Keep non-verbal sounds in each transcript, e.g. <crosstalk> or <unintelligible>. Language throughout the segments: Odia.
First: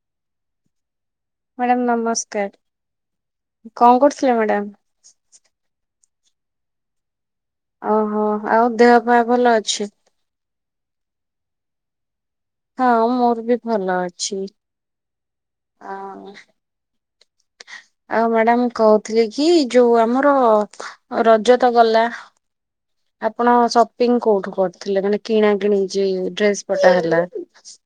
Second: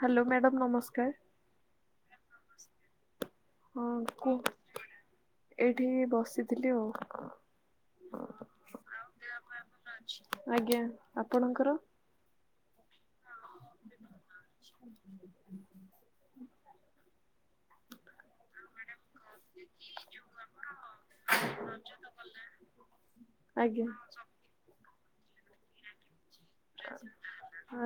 ହ୍ୟାଲୋ, ମ୍ୟାଡ଼ାମ ନମସ୍କାର। ମ୍ୟାଡ଼ାମ ନମସ୍କାର, ହଁ କଣ କରୁଥିଲେ କୁହ ମ୍ୟାଡ଼ାମ? ଏଇଠି ବସିଥିଲି ଆଉ। ଓହୋ, ଆଉ ଦେହ ପା ଭଲ ଅଛି? ଆଜ୍ଞା, ଆପଣଙ୍କର? ହଁ ମୋର ବି ଭଲ ଅଛି, ଆ ଆଉ ମ୍ୟାଡାମ କହୁଥିଲି କି ଯୋଉ ଆମର ରଜ ତ ଗଲା ଆପଣ ଆଜ୍ଞା ସପିଙ୍ଗ କୋଉଠୁ କରୁଥିଲେ, ମାନେ କିଣା କିଣି ଯେ ଡ୍ରେସ ପଟା ହେଲା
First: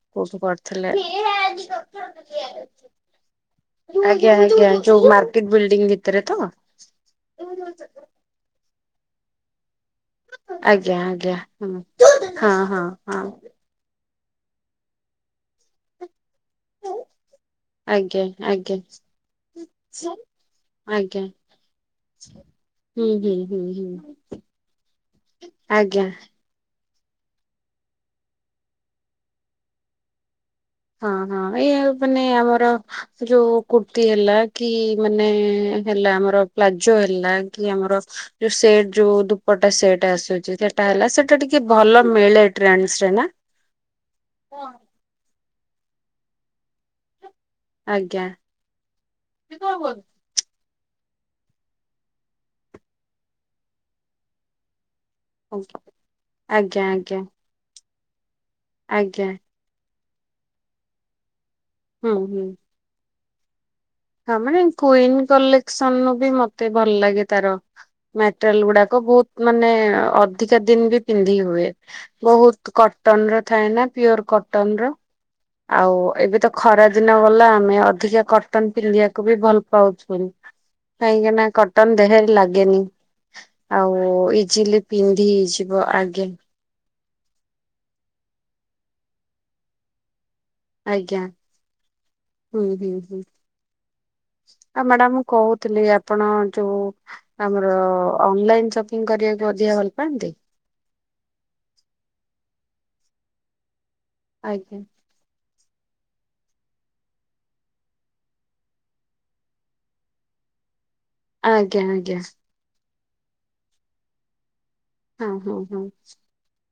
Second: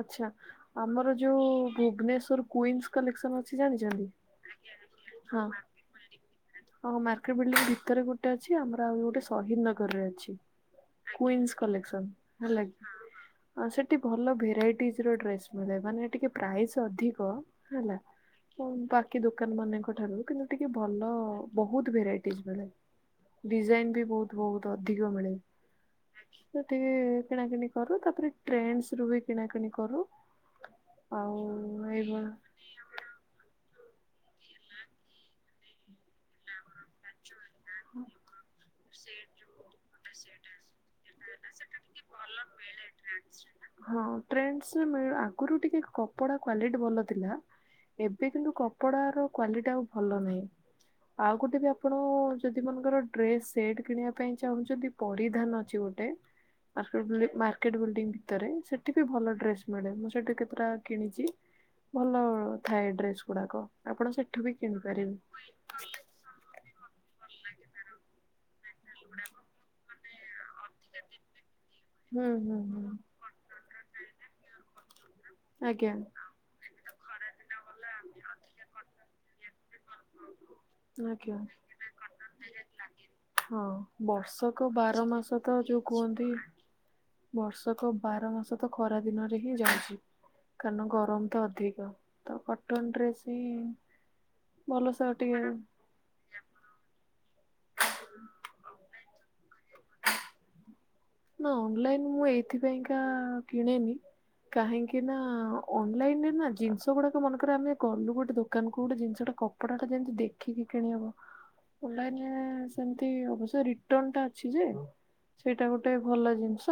ଆଚ୍ଛା କରିଥିଲେ? ଆମର ଯୋଉ ଭୁବନେଶ୍ଵର କୁଇନ୍ସ କଲେକ୍ସନ ଅଛି ଜାଣି ଆଜ୍ଞା, ଆଜ୍ଞା ଯୋଉ ମାର୍କେଟ ବିଲଡିଂ ଭିତରେ ତ? ହଁ ମାର୍କେଟ ବିଲଡିଂ ଭିତରେ ଗୋଟେ ଅଛି, ଆମର ଆଉ ଗୋଟେ ସହିଦ ନ ଅଛି, ଆଜ୍ଞା ଆଜ୍ଞା କ୍ୱିନ୍ସ ହୁଁ। କଲେକ୍ସନ। ହଁ ହଁ ହଁ। ହଁ ସେଠି ଭଲ ଭେରାଇଟିଜ ର ଡ୍ରେସ୍ ମିଳେ, ମାନେ ଟିକେ ପ୍ରାଇସ୍ ଅଧିକ ହେଲା ଆଜ୍ଞା ଆଜ୍ଞା ବାକି ଦୋକାନ ମାନଙ୍କ ଠାରୁ କିନ୍ତୁ ଟିକେ ଭଲ ଆଜ୍ଞା ବହୁତ ଭେରାଇଟିଜ ମିଳେ। ହୁଁ ହୁଁ ହୁଁ ହୁଁ ଡିଜାଇନ ବି ବହୁତ ବହୁତ ଅଧିକ ମିଳେ। ଆଜ୍ଞା। ସେଟି କିଣାକଣି କରୁ ତାପରେ ଟ୍ରେଣ୍ଡସ୍ ରୁ ବି କିଣାକଣି କରୁ। ହଁ ଆଉ ହଁ ଏଇଆଉ ମାନେ ଏଇଭଳି ଆମର ଯୋଉ କୁର୍ତି ହେଲା କି ମାନେ ହେଲା ଆମର ର ପ୍ଲାଜୋ ହେଲା, କି ଆମର ଯୋଉ ସେଟ୍ ଯୋଉ ଦୁପଟ୍ଟା ସେଟ୍ ଆସୁଛି ସେ ଟା ହେଲା ସେଟା ଟିକେ ଭଲ ମିଳେ ଟ୍ରେଣ୍ଡସ୍ ରେ ନା। ହଁ ଟ୍ରେଣ୍ଡସ୍ ରେ ମିଳ, ଆଗରୁ ଟିକେ କପଡା କ୍ଵାଲିଟି ଭଲ ଥିଲା। ଆଜ୍ଞା ଏବେ କିନ୍ତୁ କପଡ଼ାର କ୍ଵାଲିଟି ଆଉ ଭଲ ନାହିଁ। ଆଉ ଗୋଟେ ବି ଆପଣ ଯଦି ମନେକର ଡ୍ରେସ ସେଟ କିଣିବା ପାଇଁ ଚାହୁଁଛନ୍ତି। ପଡ଼ିଧାନ ଅଛି ଗୋଟେ ଆଜ୍ଞା ଆଜ୍ଞା ମାର୍କେଟ ବିଲଡିଙ୍ଗ ଭିତରେ ସେଠି ବି ଆଜ୍ଞା ଭଲ ଡ୍ରେସ ମିଳେ, ମୁଁ ସେଇଠି କେତେଟା କିଣିଛି ହୁଁ ଭଲ ହୁଁ। ଥାଏ ଡ୍ରେସ ଗୁଡାକ। ଆପଣ ସେଠୁ ବି କିଣିପାରିବେ। ସନବି ମତେ ଭଲ ଲାଗେ ତାର ମଟେରିଆଲ ଗୁଡାକ ବହୁତ ମାନେ ଅଧିକା ଦିନ ବି ପିନ୍ଧି ହୁଏ। ହୁଁ ହୁଁ ବହୁତ ହୁଁ। କଟନ ର ଥାଏ ନା ପିଓର କଟନ ର। ଆଜ୍ଞା ଆଉ ଏବେ ତ ଖରା ଦିନ ଗଲା ଆମେ ଅଧିକା କଟନ ପିନ୍ଧିବାକୁ ବି ଭଲ ପାଉଚୁ ଆଜ୍ଞା। କାହିଁକିନା କଟନ ଦେହରେ ଲାଗେନି। ହଁ ଆଉ ବର୍ଷକ ଇଜିଲି ବାର ପିନ୍ଧି ମାସ ତ ଯୋଉ ହେଇଯିବ କୁହନ୍ତି ଆଗେ। ବର୍ଷକ ବାର ମାସ ତ ଖରା ଦିନରେ ହିଁ ଯାଉଚି। କାରଣ ଆଜ୍ଞା ଗରମ ତ ଅଧିକ ତ କଟନ ଡ୍ରେସ୍ ହିଁ ଭଲ ଆ ସ ମ୍ୟାଡାମ ମୁଁ ଟିକେ କହୁଥିଲି ଆପ୍ ଆପଣ ଯୋଉ ଆମର ଅନଲାଇନ ସପିଙ୍ଗ୍ କରିବାକୁ ଅଧିକ ଭଲ ପାଆନ୍ତି? ନା ଅନଲାଇନ ମୁଁ ଏଇଥିପାଇଁକା କିଣେନି ଆଜ୍ଞା କାହିଁକି ନା ଅନଲାଇନରେ ନା ଜିନିଷ ଗୁଡାକ ମନେକରେ ଆମେ ଗଲୁ ଗୋଟେ ଦୋକାନ କୁ ଗୋଟେ ଜିନିଷଟେ କ କପଡ଼ାଟା ଯେମିତି ଦେଖିକି କିଣିହବ ଆଜ୍ଞା ଆଜ୍ଞା ଅନଲାଇନ ରେ ସେମିତି ଅବସ୍ୟ ରିଟର୍ନ ଟା ଅଛି ଯେ ହଁ ହଁ ସେଇଟା ହଁ। ଗୋଟେ ଭଲ ଜିନିଷ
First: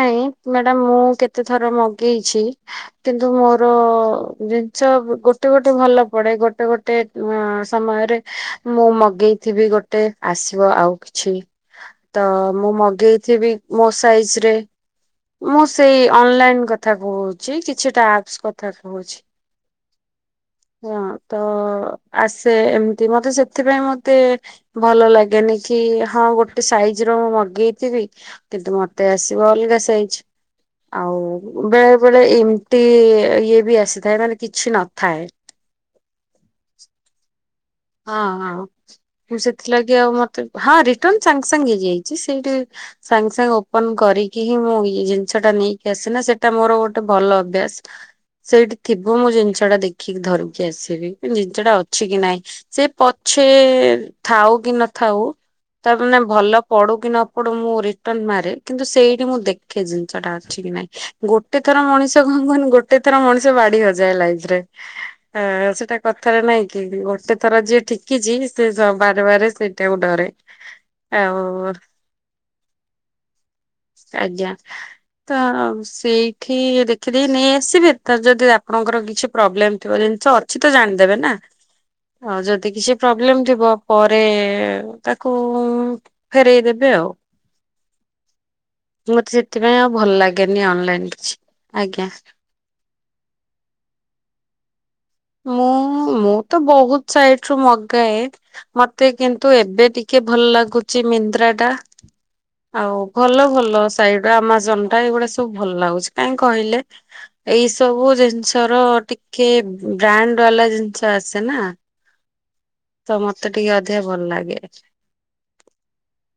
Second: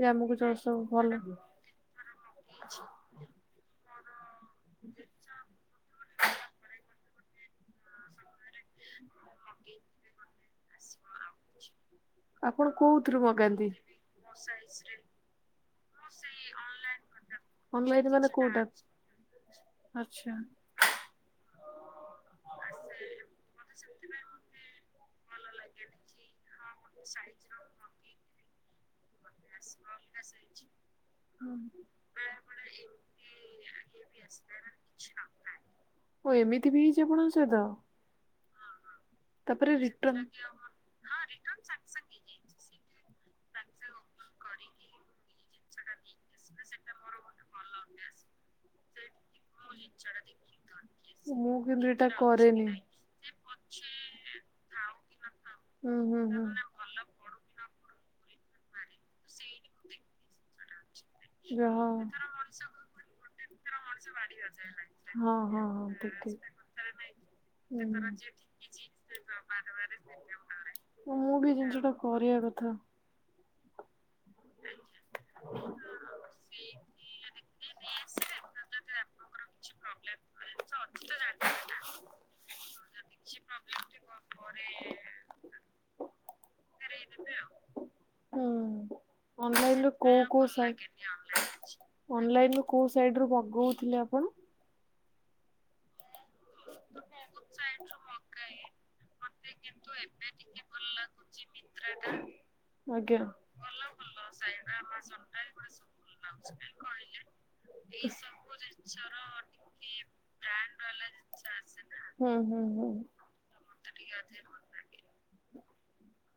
ଯେ ଆମକୁ ଯ ସବୁ ମ୍ୟାଡାାମ ଭଲ ମୁଁ କେତେ ଥର ମଗେଇଛି କିନ୍ତୁ ମୋର ଜିନିଷ ଗୋଟେ ଗୋଟେ ଭଲ ପଡେ ଗୋଟେ ଗୋଟେ ଅଁ ସମୟରେ ମୁଁ ମଗେଇଥିବି ଗୋଟେ ଆସିବ ଆଉ କିଛି ହ ଆପଣ ମୁଁ କୋଉଥିରୁ ମଗେଇଥିବି ମଗାନ୍ତି? ମୋ ସାଇଜ ରେ ମୁଁ ସେଇ ଅନଲାଇନ କଥା କହୁଚି କିଛିଟା ଅନଲାଇନ ମାନେ ଆପ୍ସ କୋଉଟା? କଥା କହୁଛି। ଆଚ୍ଛା। ହଁ ତ ଆସେ ଏମିତି ମତେ ସେଥିପାଇଁ ମତେ ଭଲ ଲାଗେନି କି ହଁ ଗୋଟେ ସାଇଜ ର ମୁଁ ମଗେଇଥିବି କିନ୍ତୁ ମତେ ଆସିବ ଅଲଗା ସାଇଜ। ଆଉ ବେଳେ ବେଳେ ଏମିତି ଇଏ ଇଏ ବି ଆସିଥାଏ ମାନେ କିଛି ନଥାଏ। ଓ ଏମିତି ବି ହେଇଚି ଆପଣଙ୍କ ସହିତ? ହଁ ହଁ ତାପରେ ସେଥିଲାଗି ଆଉ ରିଟର୍ନ ମତେ ହଁ ରିଟର୍ଣ ସାଙ୍ଗେ ସାଙ୍ଗେ ହେଇଯାଇଚି ସେ। ସେଇଠି ସାଙ୍ଗେ ସାଙ୍ଗେ ଓପନ କରିକି ହିଁ ମୁଁ ଇଏ ଜିନିଷ ଟା ନେଇକି ଆସେନା ସେଟା ମୋର ଗୋଟେ ଭଲ ଅଭ୍ୟାସ। ସେଇଠି ଥିବ ମୁଁ ଜିନିଷ ଟା ଦେଖିକି ଧରିକି ଆସିବି ମୁଁ ଜିନିଷ ଟା କିନ୍ତୁ ଏଟା ଅଛି କି ନାଇଁ। କରେନି ସେ ପଛେ ଥାଉ କି ନଥାଉ ତା ହୁଁ ମାନେ ହୁଁ ହୁଁ। ଭଲ ପଡୁ କି ନ ଡୁ ମୁଁ ରିଟର୍ନ ମାରେ କିନ୍ତୁ ସେଇଠି ମୁଁ ଦେଖେ ଜିନିଷ ଟା ଅଛି କି ନାଇଁ ଗୋଟେ ଥର ଯାହା ହଉ। ମଣିଷ କଣ କୁହନି ଗୋଟେ ଥର ମଣିଷ ବାଡି ହଜାଏ ଲାଇଫ ରେ। ହଁ ହଁ ଆ ହଁ ସେଟା ଠିକ କଥାରେ ଠିକ ନାଇଁ କି ଗୋଟେ ଥର ଯିଏ ଠିକିଛି ସେ ସ ବାରେ ବାରେ ସେଇଟାକୁ ଡରେ। ହୁଁ ମୁଁ ବି ଆଉ ଜିନିଷ ଟା କରିବା କଥା। ଆଜ୍ଞା ତ ସେଇଠି ଦେଖିଦେଇ ନେଇ ଆସିବେ ତା ଯଦି ଆପଣଙ୍କର କିଛି ପ୍ରୋବ୍ଲେମ ଥିବ ଜିନିଷ କିଛି ତ ଜାଣିଦେବେ ନା। ହଁ ଯଦି କିଛି ପ୍ରୋବ୍ଲେମ ଥିବ ପରେ ତାକୁ ଫେରେଇ ଦେବେ ଆଉ ହୁଁ ମତେ ସେଥିପାଇଁ ଅନଲାଇନ ଆଉ ରୁ ଭଲ କୋଉ କୋଉ ଲାଗେନି ସାଇ ଅନଲାଇନ କିଛି। ଆଜ୍ଞା ଅନଲାଇନ ରୁ କୋଉ ସାଇଡ୍ ରୁ ମଗୋଉଥିଲେ ଆପଣ? ମୁଁ ମୁଁ ତ ବହୁତ ସାଇଡ୍ ରୁ ମଗାଏ। ମତେ କିନ୍ତୁ ଏବେ ଟିକେ ଭଲ ଲାଗୁଚି ମିନ୍ତ୍ରା ଟା। ଆଉ ଆଜ୍ଞା ଭଲ ଭଲ ସାଇଟ୍ ଆମାଜନ ଟା ଏଇଗୁଡା ସବୁ ଭଲ ଲାଗୁଚି କାଇଁ କହିଲେ? ଏଇ ସବୁ ଜିନିଷର ଟିକେ ବ୍ରାଣ୍ଡ ବାଲା ଜିନିଷ ଆସେ ନା ହୁଁ ହୁଁ ହୁଁ। ତ ମତେ ଟିକେ ଅଧିକା ଭଲ ଲାଗେ।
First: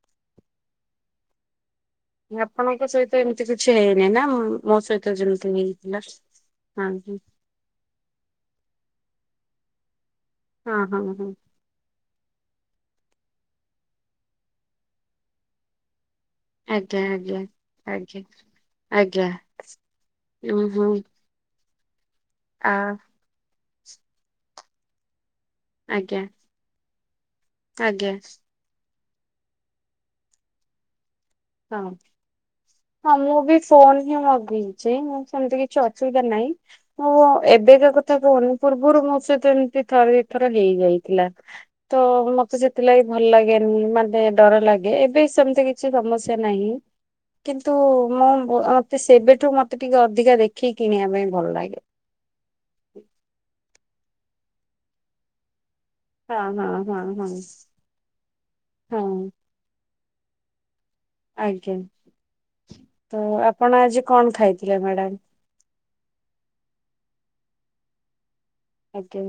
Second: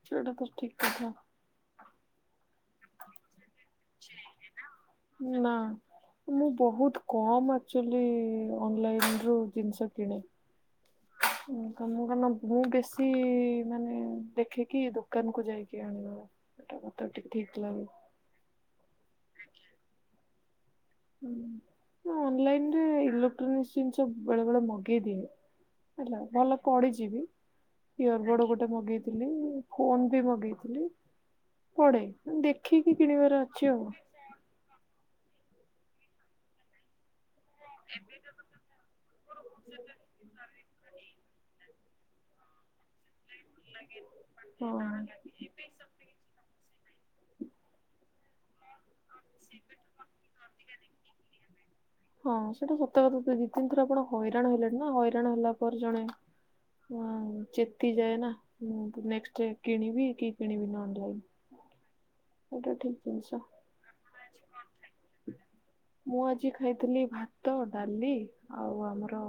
ସେଟା ତ ଠିକ୍ କଥା। ଆପଣଙ୍କ ସହିତ ଏମିତି କିଛି ହେଇନି ନା ମ୍ ମୋ ସହିତ ନା ଯେମିତି ହେଇଥିଲା? ମୁଁ ହଁ ବୋହୁତ ହଁ କମ୍ ଆକ୍ଚୁଅଲି ଅନଲାଇନରୁ ଜିନିଷ କିଣେ। ହଁ ହଁ ମ୍ୟାଡ଼ାମ। ମୁଁ କଣ ମୁଁ କଣ ନା ମୁଁ ବେଶୀ ମାନେ ଦେଖିକି ଦୋକାନକୁ ଯାଇକି ଆଣିବାର ଆଜ୍ଞା ଆଜ୍ଞା ଆଜ୍ଞା ଆଜ୍ଞା ଉଁ ହୁଁ। ହୁଁ ମୁଁ ଆ ଅନଲାଇନରେ ଇଲୋକ୍ଟ୍ରୋନିକ୍ସ ଜିନିଷ ବେଳେବେଳେ ମଗେଇ ଦିଏ। ହେଲା ଆଜ୍ଞା ଭଲ ପଡିଚି ବି ଆଜ୍ଞା ଇଅର୍ ବଡ୍ ଗୋ ଟେ ମଗେଇଥିଲି ଫୋନ୍ ବି ମଗେଇଥିଲି ହଁ। କୁଆଡେ ଦେଖିକି ହଁ କିଣିବାର ଅଛି ଆଉ। ମୁଁ ମଗେଇଚି ମୁଁ ସେମିତି କିଛି ଅସୁବିଧାରେ ନାହିଁ ମୁଁ ଏବେକା କଥା କହୁନି ପୂର୍ବୁରୁ ମୋ ସହିତ ଏମିତି ଥରେ ଦିଥର ହେଇଯାଇଥିଲା ତ ମତେ ସେ ଥିଲାଗି ଭଲ ଲାଗେନି ମତେ ଡର ହଁ ଲାଗେ ଏବେ ସେମିତି କି ଛି ସମସ୍ୟା ନାହିଁ କିନ୍ତୁ ମ୍ୟାମ୍ ଅ ମତେ ସେବେଠୁ ମତେ ଟିକେ ଅଧିକା ଦେ ଖି କିଣିବା ପାଇଁ ଭଲ ଲାଗେ। ହଁ ସେଇଟା ସତ କଥା ଦି ଦି ତିିନ ଥର ଆପଣ ହଇରାଣ ହେଲେଣି ନା, ହଇରାଣ ହେଲା ପରେ ଜଣେ ହଁ ଚେତି ଯାଏ ନା ଉଁ ହଁ ନେକ୍ସଟେ କିଣବି କି କିଣବିନି ଅନଲାଇନ? ଆଜ୍ଞା ଏଇଟା ଠିକ ତ ଜିନିଷ ଆପଣ ଆଜି କଣ ଖାଇଥିଲେ ମ୍ୟାଡାମ୍? ମୁଁ ଆଜି ଖାଇଥିଲି ଭାତ ଡାଲି ଆଉ ଆମର ଆଜ୍ଞା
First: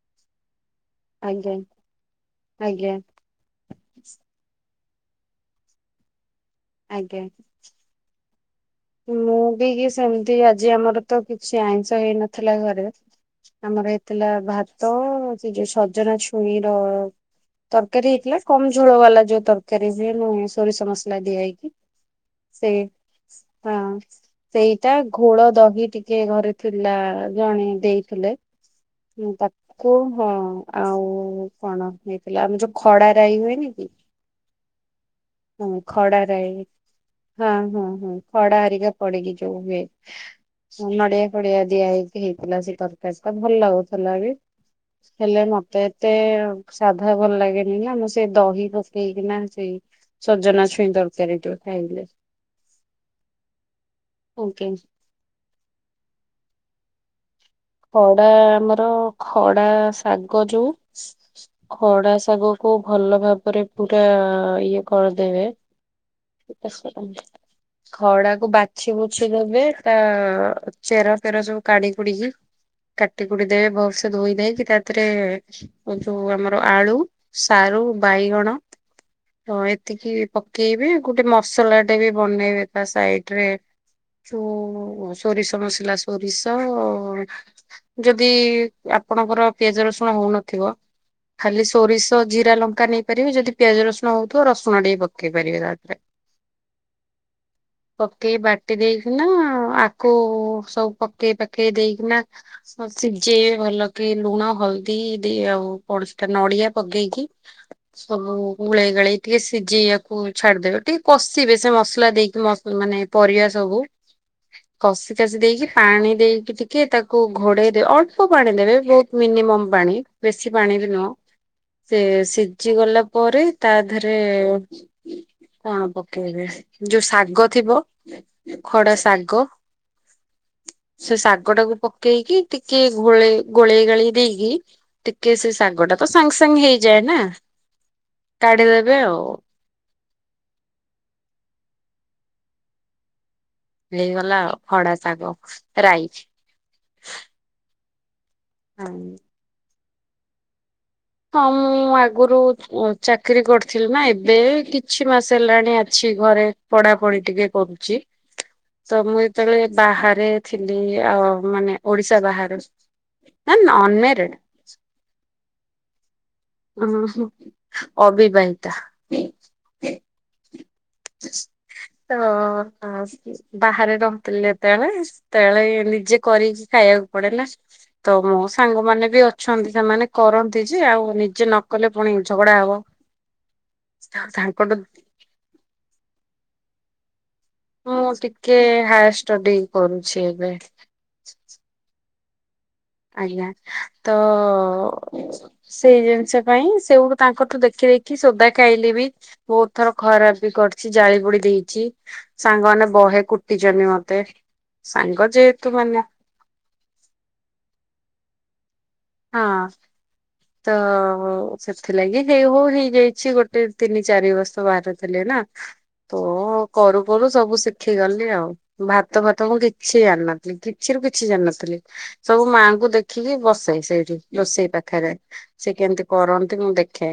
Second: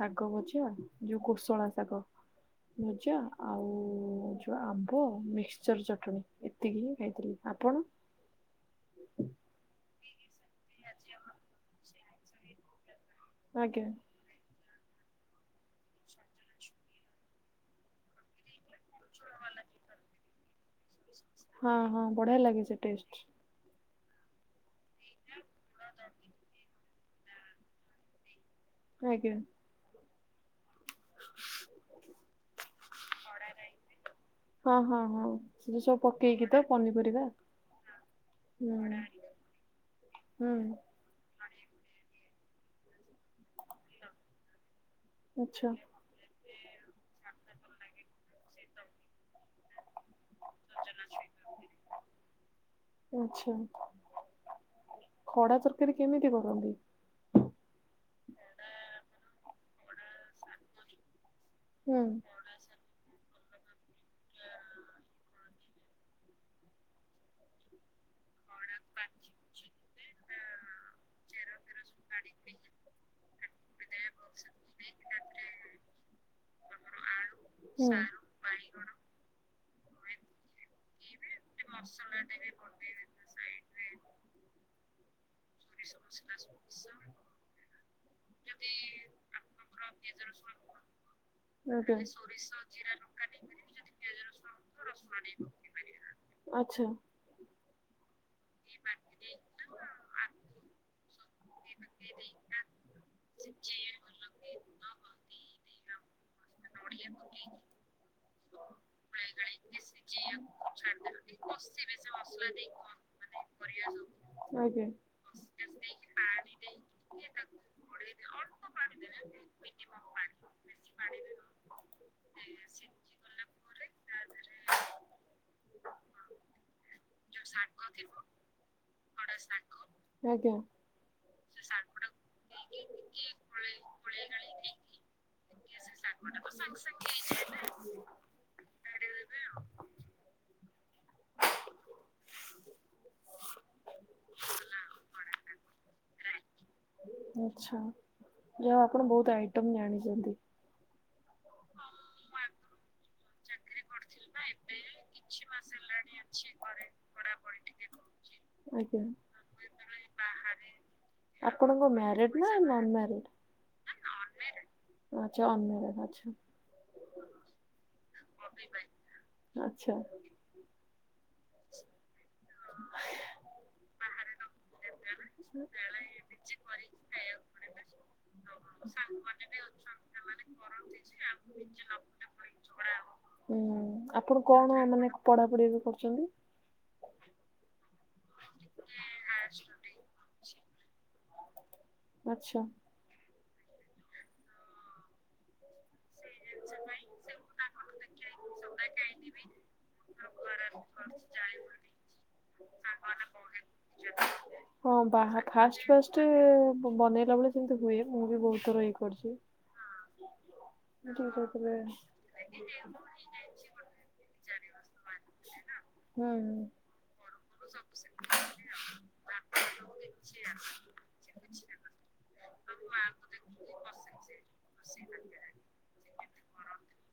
ଶାଗ ଭଜା ଯୋଉ ଆଜ୍ଞା କୋଶଳାଶାଗ ଆଜ୍ଞା ଭଜା ଆଉ ଯୋଉ ଆମ୍ବ, ମିକ୍ସଚର ଚଟଣି ଏତିକି ହିଁ ଆଜ୍ଞା। ଖାଇଥିଲି ଆପଣ? ମୁଁ ବି କି ସେମିତି ଆଜି ଆମର ତ କିଛି ଆଇଁଷ ହେଇନଥେଲା ଘରେ ଆଜ୍ଞା ଆମର ଏତ ଥିଲା ଭାତ ସେ ଯୋଉ ସଜନା ଛୁଇଁର ତରକାରୀ ହେଇଥିଲା କମ୍ ଝୋଳ ବାଲା ଯୋଉ ତରକାରୀ ହୁଏନି ସୋରିଷ ମସ୍ ହଁ ହଁ ବଢିଆ ଲାଗେ ସେ ଟେଷ୍ଟ। ହଁ ସେଇଟା ଘୋଳଦହି ଟିକେ ଘରେ ଥିଲା ଜଣେ ଦେଇଥିଲେ ହୁଁ ଆଜ୍ଞା। ତାକୁ ହଁ ଆଉ କଣ ହେଇଥିଲା ଆମର ଯୋଉ ଖଡା ରାଇ ହୁଏନି କି? ହଁ ହଁ ସେ ହଁ ଯୋଉ ସବୁ ଖଡା ପକେଇକି ରାଇ ତ ପନିପରିବା ହଁ ହଁ ହୁଁ ଖଡା ହେରିକା ହୁଁ। ପଡିକି ଯୋଉ ହୁଏ ହୁଁ ନଡିଆ ଫଡିଆ ଦିଆ ହେଇକି ହେଇଥିଲା ସେ ତରକାରୀଟା ଭଲ ଥେଲା ବି ହେଲେ ଆଚ୍ଛା ମତେ ଏତେ ତେ ସାଧା ଭଲ ଲାଗେନି ନା ମୁଁ ସେ ଦହି ପକେଇ କିନା ସେଇ ସଜନା ଛୁଇଁ ତରକାରୀ ଯୋଉ ଖାଇଲେ, ଆଚ୍ଛା ଓକେ। ଖଡା ତରକାରୀ କେମିତି କରନ୍ତି? ଖଡା ଆମର ଖଡା ଶାଗ ଯୋଉ ହୁଁ। ଖଡା ଶାଗ କୁ ଭଲ ଭାବରେ ପୁରା ଇଏ କରିଦେବେ ଦଶ ଟଙ୍କା ଖଡା କୁ ବାଛି ବୁଛି ଦେବେ ତା ଚେର ପେର ସବୁ କାଢି କୁଢିକି କାଟି କୁଟି ଦେବେ ଭଲସେ ଧୋଇ ଧାଇକି ତାଥେରେ ମୁଁ କହିଲି ଯୋଉ ଆମର ଆଳୁ, ସାରୁ, ହୁଁ ବାଇଗଣ ଆଜ୍ଞା। ହଁ ଏତିକି ପକେଇବେ ଗୋଟେ ମସଲାଟେ ବି ବନେଇବେ ତା ସାଇଡରେ ସୋ ସୋରିଷ ମସଲା ସୋରିଷ ଯଦି ଆପଣଙ୍କର ପିଆଜ ରସୁଣ ହଉନଥିବ ଖାଲି ସୋରିଷ ଜିରା ଲଙ୍କା ନେଇପାରିବେ ଯଦି ପିଆଜ ରସୁଣ ହଉଥୁବ ରସୁଣ ଟିକେ ପକେଇ ପାରିବେ ତାଧେରେ ଆଛା। ପକେଇ ବାଟି ଦେଇକିନା ଆକୁ ସବୁ ପକେଇ ପାକେଇ ଦେଇକିନା ସବୁ ସିଝେଇବେ ଭଲ କି ଲୁଣ, ହଳଦୀ ଦେଇ ଆଉ ପଣଶଟା ନଡିଆ ପକେଇକି ସବୁ ଗୁଳେଇ ଗାଳେଇ ଟିକେ ସିଝେଇବାକୁ ଛାଡିଦେବେ ଟିକେ କଷିବେ ସେ ମସଲା ଦେଇକି ମସ୍ ମାନେ ପରିବା ସବୁ ଆଜ୍ଞା। କଷି କାଷି ଦେଇକି ପାଣି ଦେଇକି ଟିକେ ତାକ କୁ ଘୋଡେଇ ଦେବେ ଅଳ୍ପ ପାଣି ଦେବେ ବହୁତ ମିନିମମ୍ ପାଣି ବେଶୀ ପାଣି ବି ନୁହଁ ସେ ସିଝିଗଲା ପରେ ତାଧେରେ <unintelligible> ଯୋଉ ଶାଗ ଥିବ ଖଡା ଶାଗ ଆଜ୍ଞା। ସେ ଶାଗ ଟାକୁ ପକେଇକି ଟିକେ ଘୋଳେଇ ଗୋଳେଇ ଗାଳେଇ ଦେଇକି ଟିକେ ସେ ଶାଗ ଟା ତ ସାଙ୍ଗେ ସାଙ୍ଗେ ହେଇଯାଏ ନା? କାଢିଦେବେ ଆଉ ହେଇଗଲା ଆଉ ଖଡା ଶାଗ ରାଇ। ଆଛା, ଯାଉ ଆପଣ ବହୁତ ଆଇଟମ୍ ଜାଣିଚନ୍ତି। ହଁ ମୁଁ ଆଗୁରୁ ଚାକିରୀ କରିଥିଲି ନା ଏବେ କିଛି ମାସ ହେଲାଣି ଅଛି ଘରେ ପଢାପଢି ଟିକେ କରୁଛି। ତ ଆଜ୍ଞା ମୁଁ ଯେତେବେଳେ ବାହାରେ ଥିଲି ଆ ମାନେ ଆପଣଙ୍କ ଓଡିଶା ମ୍ୟାରେଡ ନା ବାହାରେ ନନ ମ୍ୟାରେଡ ନା ଅନ୍ <unintelligible> <unintelligible> <unintelligible> ଅବିବାହିତା ଆଚ୍ଛା। <unintelligible> ବାହାରେ ରହୁଥିଲେ ଯେତେବେଳେ ସେତେବେଳେ ନିଜେ କରିକି ଖାଇବାକୁ ପଡେ ନା। ତ ମୋ ସାଙ୍ଗ ମାନେ ବି ଅଛନ୍ତି ସେମାନେ କରନ୍ତି ଯେ, ଆଉ ନିଜେ ନକଲେ ପୁଣି ଝଗଡା ହବ। ହୁଁ ଆପଣ ତାଙ୍କଠୁ କଣ ମାନେ ପଢା ପଢି ଏବେ କରିଚନ୍ତି? ମୁଁ ଟିକିଏ ହାୟର ଷ୍ଟଡି କରୁଛି ଏବେ। ଆଛା ଆଜ୍ଞା ତ ସେଇ ଜିନିଷ ପାଇଁ ସେଇଠୁ ତାଙ୍କଠୁ ଦେଖି ଦେଖି ସୋଦା ଖାଇଲି ବି ବହୁତ ଥର ଖରାପ ବି କରିଚି। ଜାଳି ପୋଡି ଦେଇଛି। ସାଙ୍ଗମାନେ ବହେ କୁଟିଚନ୍ତି ମତେ। ହଁ ସାଙ୍ଗ ବାହା ଯେହେତୁ ଫାଷ୍ଟ ମାନେ ଫାଷ୍ଟ ବନେଇଲା ବେଳେ ସେମିତି ହୁଏ ମୁଁ ବି ବହୁତ ଇହି କରଛି। ହଁ ତ କହିଥିଲେ। ସେଥିଲାଗି ଦେ ବୋଉ ହେଇଯାଇଛି ଗୋଟେ ତିନି ଚାରି ବର୍ଷ ବାହାରେଥିଲେ ନା। ତ ହୁଁ କରୁ ସବୁ ଶିଖିଗଲି ଆଉ। ଭାତ ଫାତ ମୁଁ କିଛି ଜାଣିନଥିଲି କିଛିରୁୁ କିଛି ଜାଣିନଥିଲି। ସବୁ ମାଙ୍କୁ ଦେଖିକି ବସି ସେଇଠି ରୋଷେଇ ପାଖରେ ସେ କେମିତି କରନ୍ତି ମୁଁ ଦେଖେ।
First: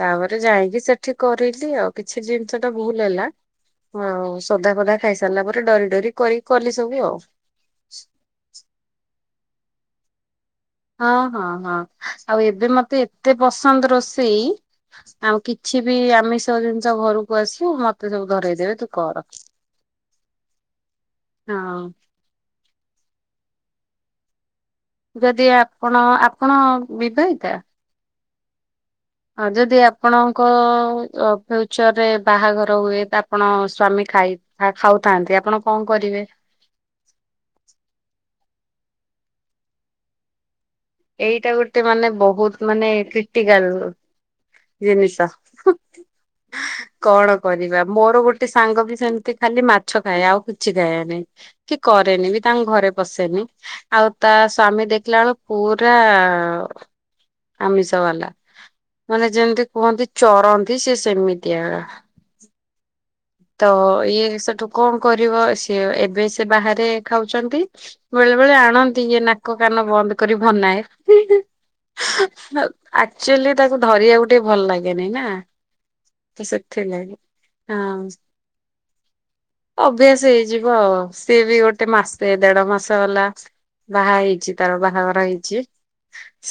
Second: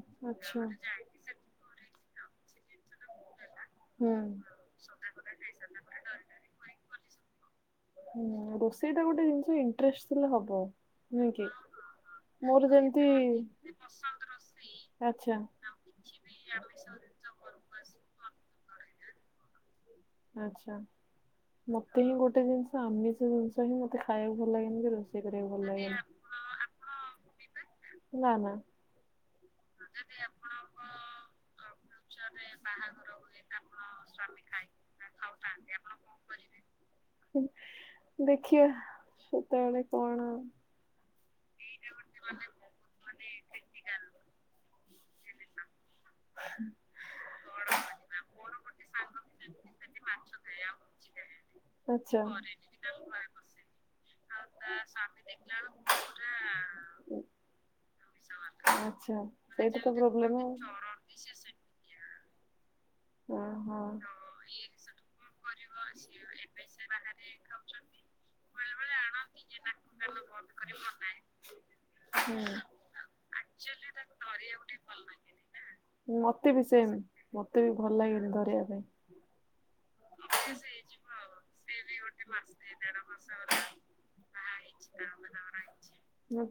ତାପରେ ଆଚ୍ଛା। ଯାଇକି ସେଠି କରିଲି ଆଉ କିଛି ଜିନିଷ ଟା ଭୁଲ୍ ହେଲା। ହୁଁ। ହଉ ସୋଦା ଫୋଦା ଖାଇସାରିଲା ପରେ ଡରି ଡରି କରିକି କଲି ସବୁ ଆଉ। ହୁଁ ରୋଷେଇ ଟା ଗୋଟେ ଜିନିଷ ଇନଟ୍ରେଷ୍ଟ ଥିଲେ ହବ। ହଁ, ନୁହେଁ କି? ହଁ ହଁ ଆଉ ମୋର ଏବେ ମତେ ଯେମିତି ଏତେ ପସନ୍ଦ ରୋଷେଇ ଆଚ୍ଛା ଆଉ କିଛି ବି ଆମିଷ ଜିନିଷ ଘରକୁ ଆଶୁ ମତେ ସବୁ ଧରେଇଦେବେ ତୁ କର। ଆଚ୍ଛା, ହଁ। ମତେ ହିଁ ଗୋଟେ ଜିନିଷ ଆମିଷ ଜିନିଷ ହିଁ ମତେ ଖାଇବାକୁ ଭଲ ଲାଗେନି <unintelligible> ଯଦି ଭଲ ଲାଗେନି। ଆପଣ। ଆପଣ ବିବାହିତା? ନା ନା ହଁ ଯଦି ଆପଣଙ୍କ ଫ୍ୟୁଚରେ ବାହାଘର ହୁଏ ତ ଆପଣ ସ୍ଵାମୀ ଖାଇ ତା ଖାଉଥାନ୍ତି ଆପଣ କଣ କରିବେ? ଦେଖିବା ସେତେବେଳେ କଅଣ ଏଇଟା ଗୋଟେ ମାନେ ବହୁତ ମାନେ କ୍ରିଟିକାଲ ଜିନିଷ। ହୁଁ। କଣ କରିବା, ମୋର ଗୋଟେ ସାଙ୍ଗ ବି ସେମିତି ଖାଲି ମାଛ ଖାଏ ଆଉ କିଛି ଖାଏନାଇଁ। କି ଆଚ୍ଛା। କରେନି ବି ତାଙ୍କ ଘରେ ପସେନି ଆଉ ତା ସ୍ଵାମୀ ଦେଖିଲା ବେଳୁ ପୁରା ଆମିଷ ବାଲା। ଆଚ୍ଛା ମାନେ ଯେମିତି ସେଇଟା ତ କୁହନ୍ତି ପ୍ରୋବ୍ଲମ୍ ଆଉ। ଚରନ୍ତି ସେ ସେମିତିଆ। ତ ଓହୋ। ଇଏ ସେଠୁ କଣ କରିବ ସେ ଏବେ ସେ ବାହାରେ ଖାଉଛନ୍ତି। ବେଳେ ବେଳେ ଆଣନ୍ତି ଇଏ ନାକ କାନ ବନ୍ଦ କରି ବନାଏ। ହୁଁ। ଆକ୍ଚୁଆଲି ତାକୁ ଧରିବାକୁ ଟିକେ ଭଲ ଲାଗେନି ନା? ତ ମତେ ବି ସେମ ସେଥିଲାଗି। ମତେ ବି ଭଲ ହଁ ଲାଗେନି ଧରିବା ପାଇଁ। ଅଭ୍ୟାସ ହେଇଯିବ ଆଉ ସିଏ ବି ଗୋଟେ ମାସେ ଦେଢ ମାସ ହେଲା। ବାହା ହେଇଛି ତାର ବାହାଘର ହେଇଛି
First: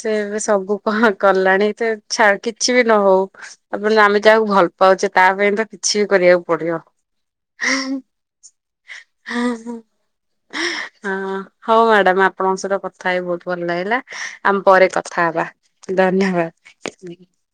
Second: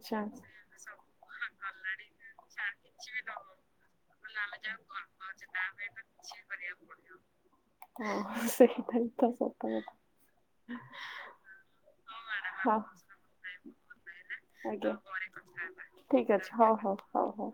ସେ ଏବେ ସବୁ କଣ କଲାଣି ସେ କିଛି ବି ନ ହଉ। <unintelligible> ଆମେ ଯାହାକୁ ଭଲ ପାଉଛେ ତା ପାଇଁ ତ କିଛି ବି କରିବାକୁ ପଡିବ। ହଁ ସେଇଟା ବି ତ ସତ କଥା। ହଁ ହଉ ମ୍ୟାଡାମ ଆପଣଙ୍କ ସହିତ ହଁ। କଥା ହେଇ ବହୁତ ଭଲ ଲାଗିଲା ଆମେ ପରେ ଆଜ୍ଞା କଥା ହବା ଠିକ୍ ଅଛି ହଉ ହଉ ଧନ୍ୟବାଦ୍। ହଉ ହଉ।